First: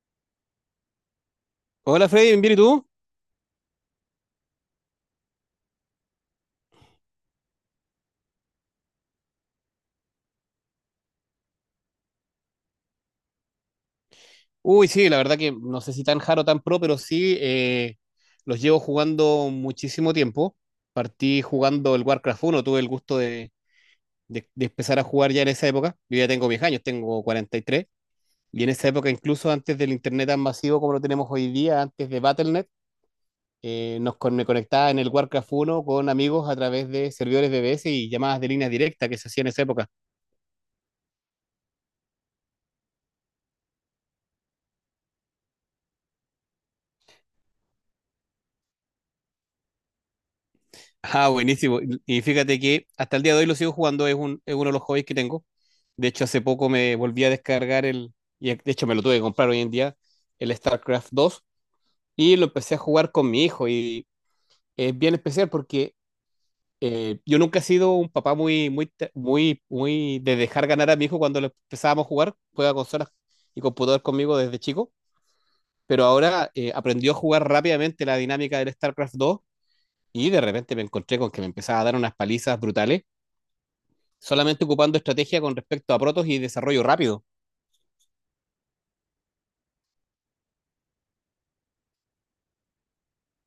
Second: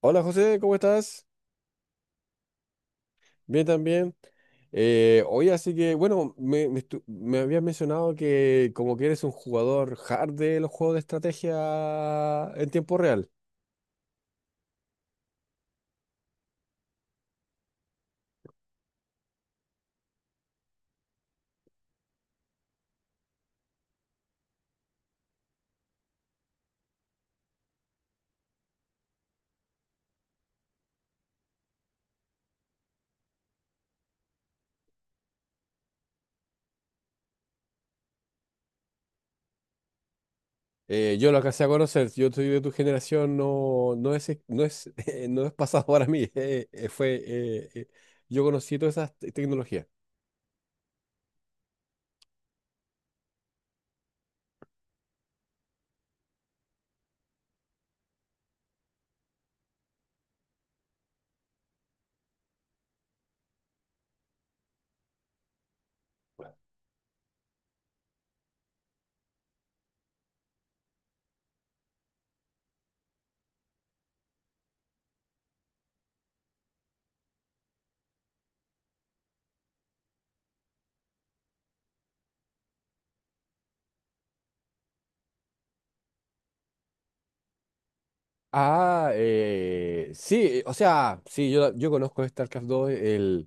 Hola José, ¿cómo estás? Hola Freddy, ¿bien y tú? Bien también. Oye, así que, bueno, me, estu- me habías mencionado que como que eres un jugador hard de los juegos de estrategia en tiempo real. Uy, sí, la verdad que no sé si tan jaro tan pro, pero sí, los llevo jugando muchísimo tiempo. Partí jugando el Warcraft uno. Tuve el gusto de empezar a jugar ya en esa época. Yo ya tengo 10 años, tengo 43. Y tres. Y en esa época, incluso antes del internet tan masivo como lo tenemos hoy día, antes de Battle.net, me conectaba en el Warcraft uno con amigos a través de servidores BBS y llamadas de línea directa que se hacían en esa época. Yo lo alcancé a conocer, yo soy de tu generación, no es, no es pasado para mí. Yo conocí todas esas tecnologías. Ah, buenísimo. Y fíjate que hasta el día de hoy lo sigo jugando, es uno de los hobbies que tengo. De hecho, hace poco me volví a descargar y de hecho me lo tuve que comprar hoy en día, el StarCraft 2, y lo empecé a jugar con mi hijo. Y es bien especial porque yo nunca he sido un papá muy, muy, de dejar ganar a mi hijo cuando lo empezábamos a jugar, juega consolas y computador conmigo desde chico, pero ahora aprendió a jugar rápidamente la dinámica del StarCraft 2 y de repente me encontré con que me empezaba a dar unas palizas brutales solamente ocupando estrategia con respecto a protos y desarrollo rápido. Yo conozco StarCraft 2. eh,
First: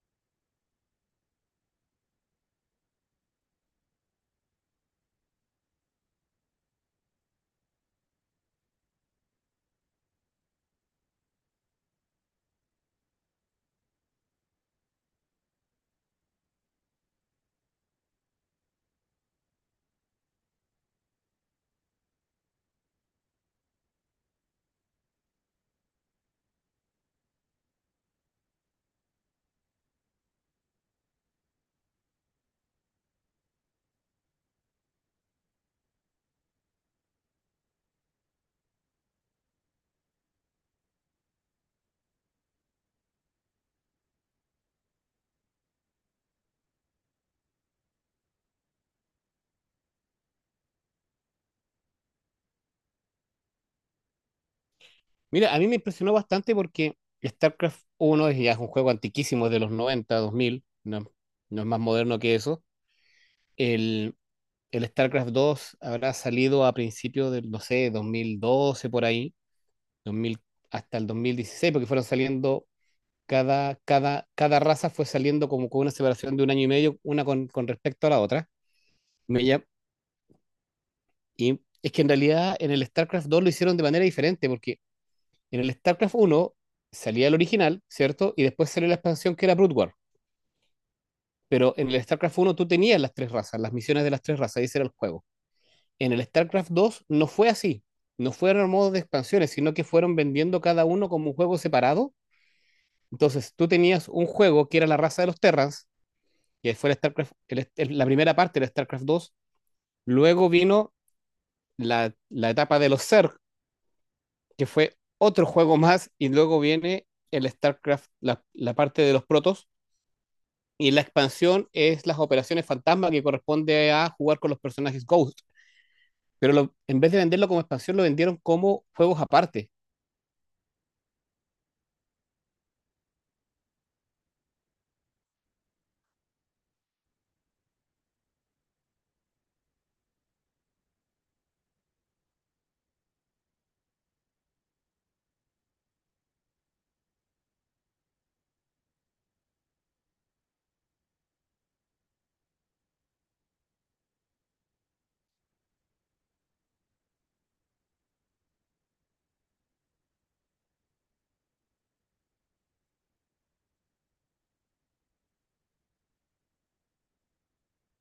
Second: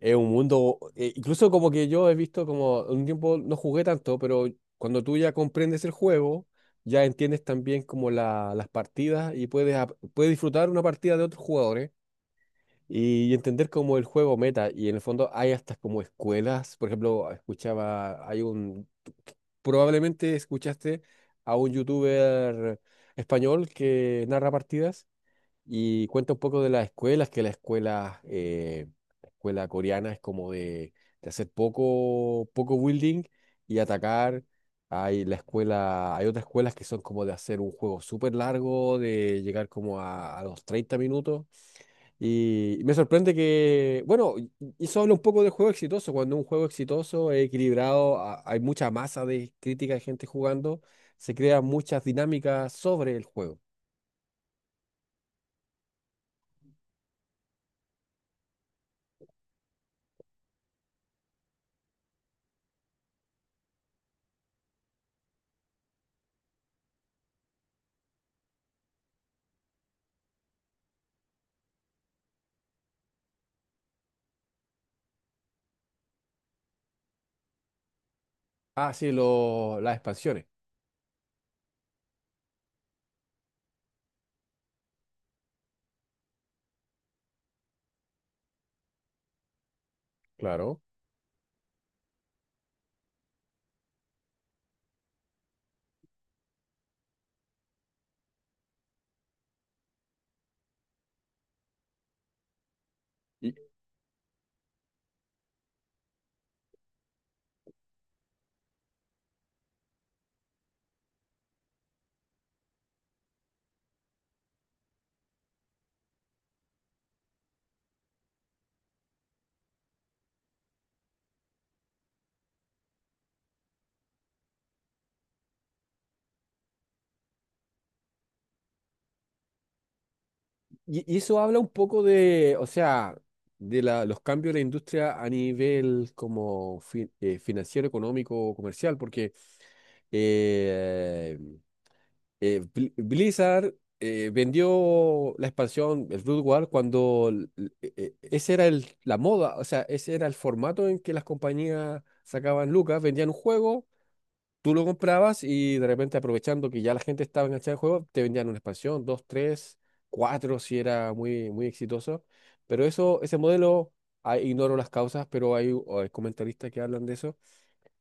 es un mundo. Incluso como que yo he visto como un tiempo no jugué tanto, pero cuando tú ya comprendes el juego, ya entiendes también como las partidas y puedes, puedes disfrutar una partida de otros jugadores y entender como el juego meta. Y en el fondo hay hasta como escuelas. Por ejemplo, escuchaba, probablemente escuchaste a un youtuber español que narra partidas y cuenta un poco de las escuelas, que la escuela coreana es como de hacer poco building y atacar. Hay otras escuelas que son como de hacer un juego súper largo, de llegar como a los 30 minutos. Y me sorprende que, bueno, y eso habla un poco del juego exitoso. Cuando un juego exitoso es equilibrado, hay mucha masa de crítica de gente jugando, se crean muchas dinámicas sobre el juego. Mira, a mí me impresionó bastante porque StarCraft uno es ya es un juego antiquísimo, es de los noventa dos mil. No, no es más moderno que eso. El, el StarCraft dos habrá salido a principios del, no sé, 2012 por ahí, 2000 hasta el 2016 porque fueron saliendo, cada raza fue saliendo como con una separación de un año y medio, una con respecto a la otra. Ah, sí, Me llam- las expansiones. y es que en realidad en el StarCraft dos lo hicieron de manera diferente, porque en el StarCraft uno salía el original, ¿cierto? Y después salió la expansión que era Brood War. Claro. Pero en el StarCraft uno tú tenías las tres razas, las misiones de las tres razas, y ese era el juego. En el StarCraft dos no fue así. No fueron modos de expansiones, sino que fueron vendiendo cada uno como un juego separado. Y, Entonces tú tenías un juego que era la raza de los Terrans, que fue el StarCraft, la primera parte del StarCraft dos. Luego vino la etapa de los Zerg, que fue otro juego más, y luego viene el StarCraft, la parte de los Protoss. Y la expansión es las operaciones fantasma que corresponde a jugar con los personajes Ghost. En vez de venderlo como expansión, lo vendieron como juegos aparte. y eso habla un poco de, o sea, de los cambios de la industria a nivel como financiero, económico, comercial, porque eh, Blizzard vendió la expansión, el Brood War, cuando ese era el, la moda. O sea, ese era el formato en que las compañías sacaban lucas, vendían un juego. Tú lo comprabas y de repente aprovechando que ya la gente estaba enganchada al juego, te vendían una expansión, dos, tres, cuatro, si era muy, muy exitoso. Pero eso, ese modelo, ah, ignoro las causas, pero hay, o hay comentaristas que hablan de eso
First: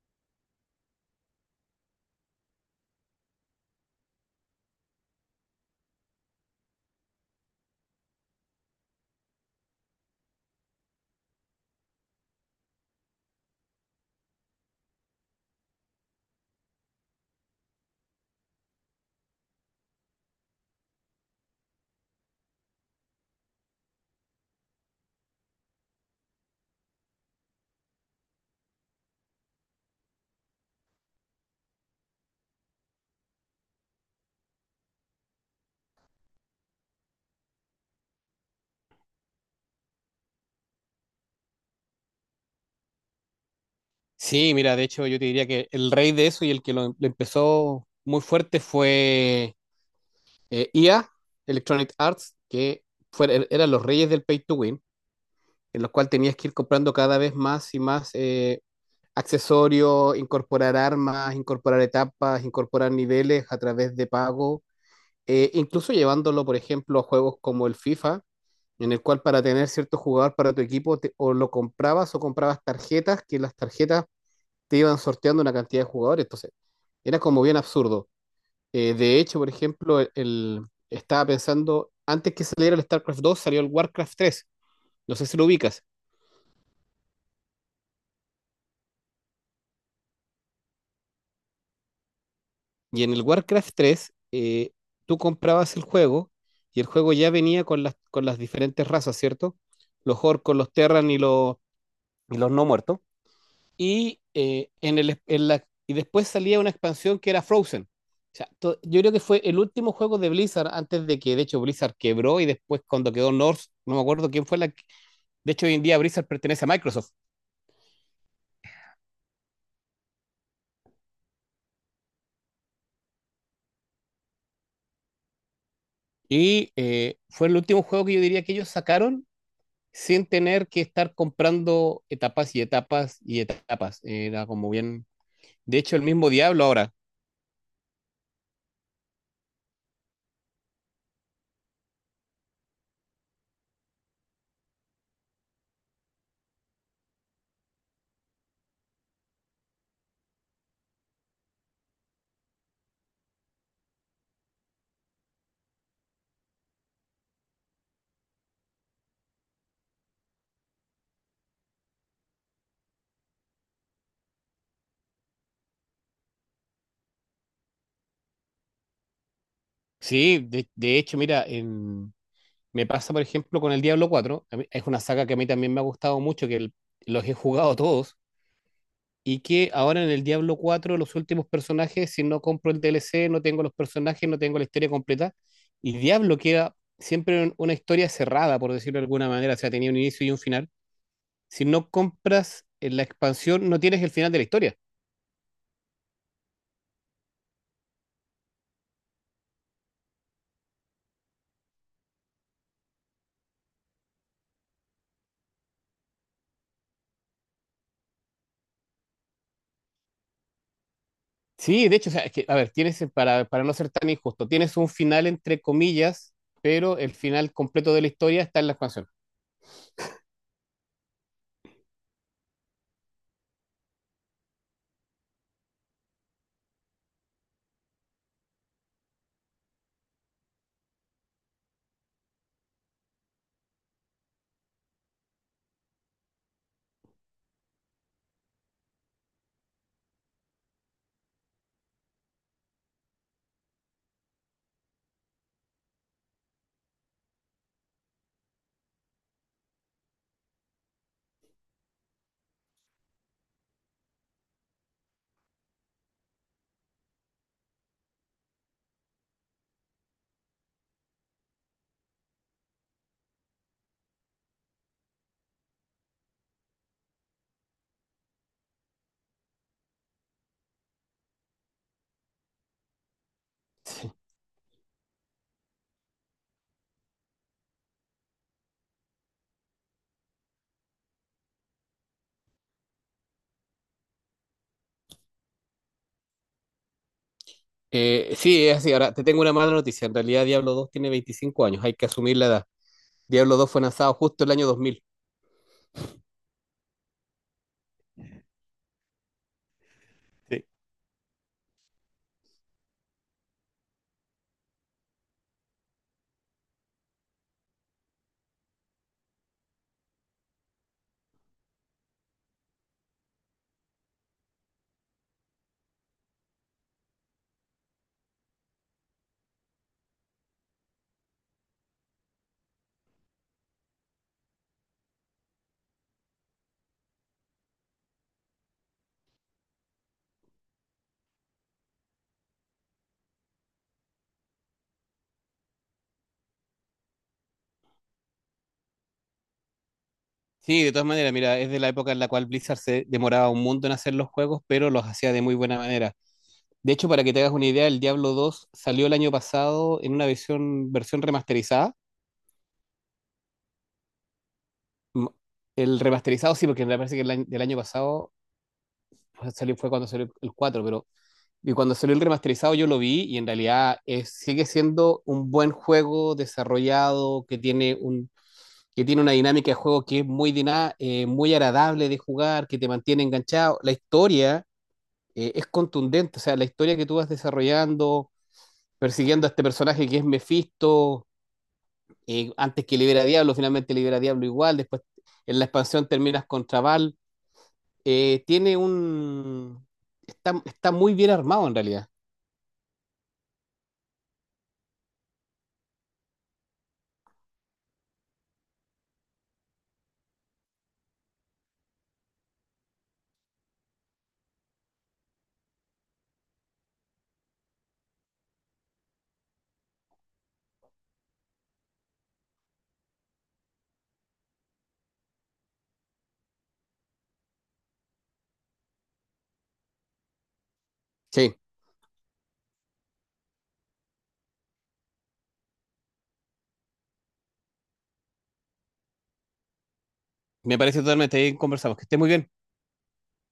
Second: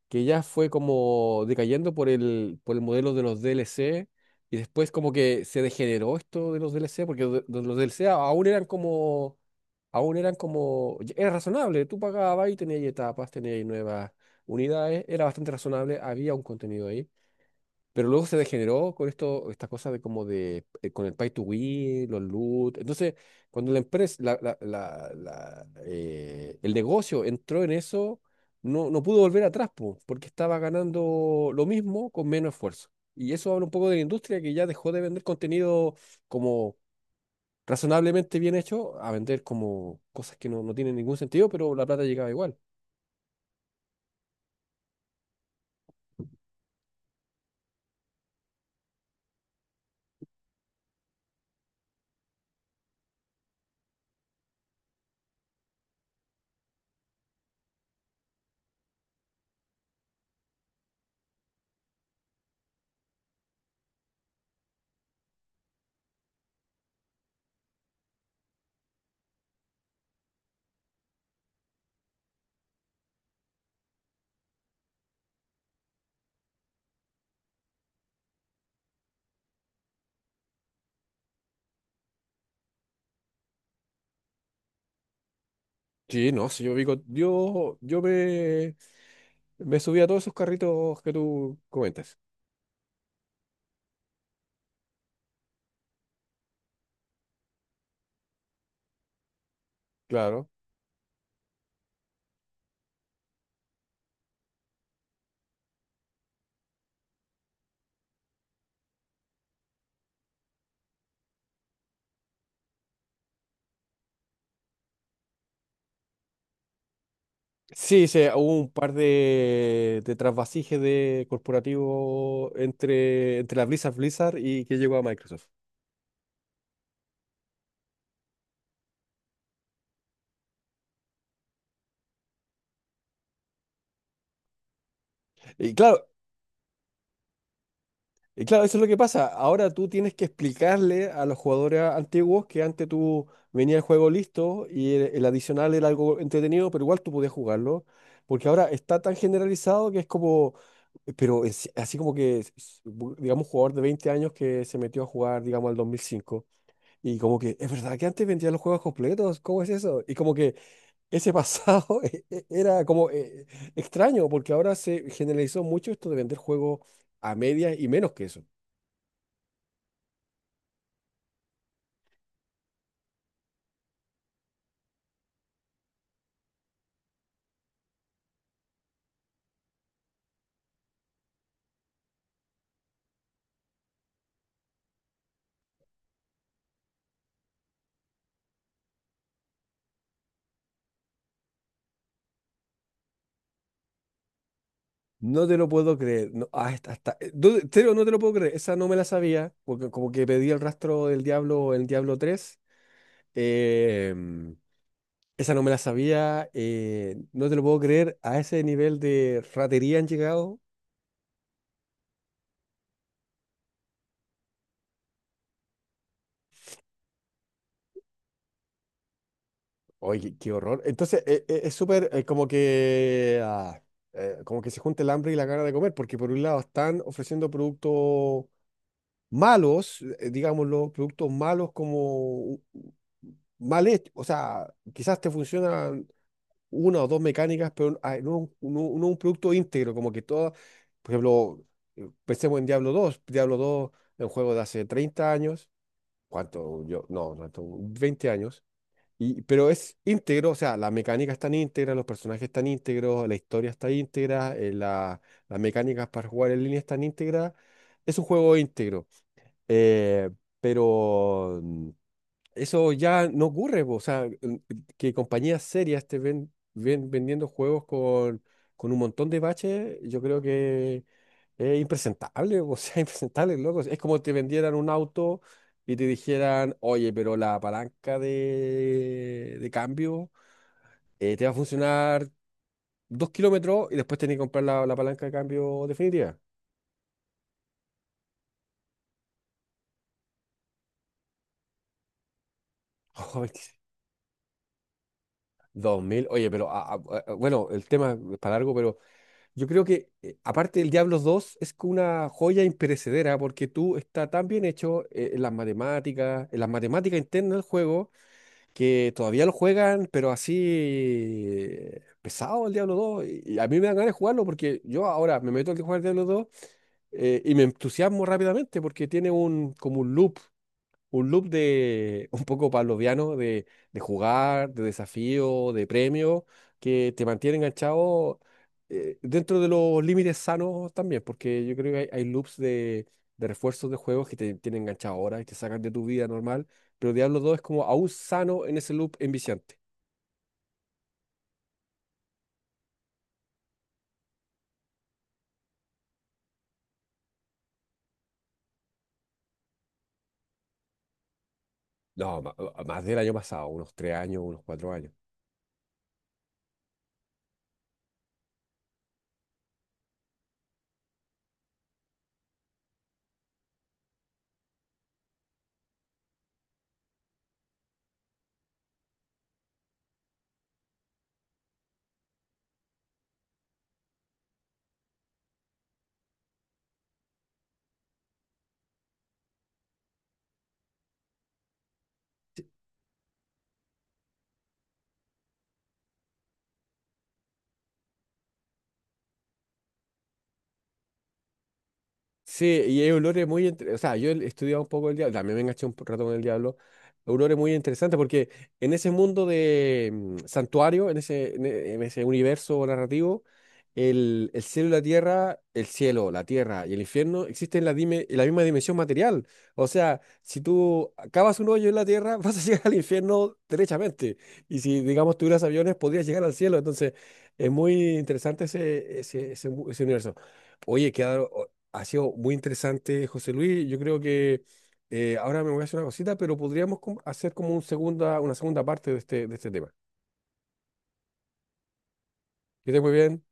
que ya fue como decayendo por el modelo de los DLC, y después como que se degeneró esto de los DLC, porque de los DLC aún eran como, era razonable, tú pagabas y tenías ahí etapas, tenías ahí nuevas unidades, era bastante razonable, había un contenido ahí. Pero luego se degeneró con esto, esta cosa de como de, con el pay to win, los loot. Entonces, cuando la empresa, el negocio entró en eso, no pudo volver atrás, po, porque estaba ganando lo mismo con menos esfuerzo. Y eso habla un poco de la industria que ya dejó de vender contenido como razonablemente bien hecho a vender como cosas que no tienen ningún sentido, pero la plata llegaba igual. Sí, mira, de hecho yo te diría que el rey de eso y el que lo empezó muy fuerte fue, EA, Electronic Arts, que eran los reyes del pay to win, en los cuales tenías que ir comprando cada vez más y más accesorios, incorporar armas, incorporar etapas, incorporar niveles a través de pago. Incluso llevándolo, por ejemplo, a juegos como el FIFA, en el cual para tener cierto jugador para tu equipo, o lo comprabas o comprabas tarjetas, que las tarjetas te iban sorteando una cantidad de jugadores. Entonces, era como bien absurdo. De hecho, por ejemplo, estaba pensando, antes que saliera el StarCraft dos salió el WarCraft tres. No sé si lo ubicas. Sí, no, si yo vi me subí a todos esos carritos que tú comentas. Y en el WarCraft tres, tú comprabas el juego y el juego ya venía con las diferentes razas, ¿cierto? Los Claro. orcos, los terran y los no muertos. Y, en el, en la, y después salía una expansión que era Frozen. O sea, yo creo que fue el último juego de Blizzard antes de que, de hecho, Blizzard quebró y después cuando quedó North, no me acuerdo quién fue la. De hecho, hoy en día Blizzard pertenece a Microsoft. Sí, sí, hubo un par de trasvasijes de corporativo entre, entre la Blizzard y que llegó a Microsoft. Y, fue el último juego que yo diría que ellos sacaron sin tener que estar comprando etapas y etapas y etapas. Era como bien... Y De hecho, el claro, mismo Diablo ahora. Y claro, eso es lo que pasa. Ahora tú tienes que explicarle a los jugadores antiguos que antes tú venía el juego listo y el adicional era algo entretenido, pero igual tú podías jugarlo, porque ahora está tan generalizado que es como, pero es así como que, digamos, un jugador de 20 años que se metió a jugar, digamos, al 2005 y como que, es verdad que antes vendían los juegos completos. ¿Cómo es eso? Y como que ese pasado era como extraño, porque ahora se generalizó mucho esto de vender juegos a medias y menos que eso. Sí, de hecho, mira, me pasa, por ejemplo, con el Diablo 4. Es una saga que a mí también me ha gustado mucho, los he jugado todos. Y que ahora en el Diablo 4, los últimos personajes, si no compro el DLC, no tengo los personajes, no tengo la historia completa. Y Diablo queda siempre en una historia cerrada, por decirlo de alguna manera. O sea, tenía un inicio y un final. Si no compras, la expansión, no tienes el final de la historia. No te lo puedo creer. No, ah, está, está. No, en serio, no te lo puedo creer. Esa no me la sabía, porque como que pedí el rastro del diablo el Diablo tres, em, esa no me la sabía. No te lo puedo creer. A ese nivel de ratería han llegado. Sí, de hecho, o sea, es que, a ver, tienes, para no ser tan injusto, tienes un final entre comillas, pero el final completo de la historia está en la expansión. Oye, qué, qué horror. Entonces, es súper como que ah, como que se junta el hambre y la gana de comer, porque por un lado están ofreciendo productos malos. Digámoslo, productos malos como mal hecho. O sea, quizás te funcionan una o dos mecánicas, pero ah, no, no un producto íntegro, como que todo, por ejemplo, pensemos en Diablo dos es un juego de hace 30 años. ¿Cuánto? Yo, no, 20 años, y, pero es íntegro. O sea, las mecánicas están íntegras, los personajes están íntegros, la historia está íntegra, las mecánicas para jugar en línea están íntegras, es un juego íntegro. Eh, pero eso ya no ocurre, po. O sea, que compañías serias te ven vendiendo juegos con un montón de baches, yo creo que es impresentable, po. O sea, impresentable, loco. Es como te vendieran un auto y te dijeran, oye, pero la palanca de cambio te va a funcionar 2 kilómetros y después tenés que comprar la palanca de cambio definitiva. Sí, es así. Ahora, te tengo una mala noticia. En realidad, Diablo 2 tiene 25 años. Hay que asumir la edad. Diablo 2 fue lanzado justo el año 2000. Dos mil, oye, pero ah, ah, ah, bueno, el tema es para largo, pero yo creo que, Sí. aparte del Diablos 2, es que una joya imperecedera porque tú está tan bien hecho en las matemáticas internas del juego, que todavía lo juegan, pero así pesado el Diablo 2. Y a mí me dan ganas de jugarlo porque yo ahora me meto a jugar Diablo 2, y me entusiasmo rápidamente porque tiene un, como un loop de un poco pavloviano de jugar, de desafío, de premio, que te mantiene enganchado dentro de los límites sanos también, porque yo creo que hay loops de refuerzos de juegos que te tienen enganchado ahora y te sacan de tu vida normal, pero Diablo dos es como aún sano en ese loop enviciante. Sí, de todas maneras, mira, es de la época en la cual Blizzard se demoraba un mundo en hacer los juegos, pero los hacía de muy buena manera. De hecho, para que te hagas una idea, el Diablo 2 salió el año pasado en una versión, versión remasterizada. No, más del año pasado, unos tres años, unos cuatro años. M- El remasterizado sí, porque me parece que el año, del año pasado pues, salió, fue cuando salió el 4, pero y cuando salió el remasterizado yo lo vi y en realidad sigue siendo un buen juego desarrollado que tiene un, que tiene una dinámica de juego que es muy, muy agradable de jugar, que te mantiene enganchado. La historia, es contundente, o sea, la historia que tú vas desarrollando, persiguiendo a este personaje que es Mephisto, antes que libera a Diablo, finalmente libera a Diablo igual, después en la expansión terminas contra Val, tiene un... Está, está muy bien armado en realidad. Sí, y hay olores muy... O sea, yo he estudiado un poco el diablo, también me enganché un rato con el diablo. Olores muy interesantes porque en ese mundo de santuario, en ese, en en ese universo narrativo, el cielo y la tierra, el cielo, la tierra y el infierno existen en la, en la misma dimensión material. O sea, si tú cavas un hoyo en la tierra, vas a llegar al infierno derechamente. Y si, digamos, tuvieras aviones, podrías llegar al cielo. Entonces, es muy interesante ese, ese, ese universo. Oye, Sí. Ha sido muy interesante, José Luis. Yo creo que ahora me voy a hacer una cosita, pero podríamos hacer como un una segunda parte de este tema. Me parece totalmente. Ahí conversamos. Que esté muy bien. Que estés muy bien.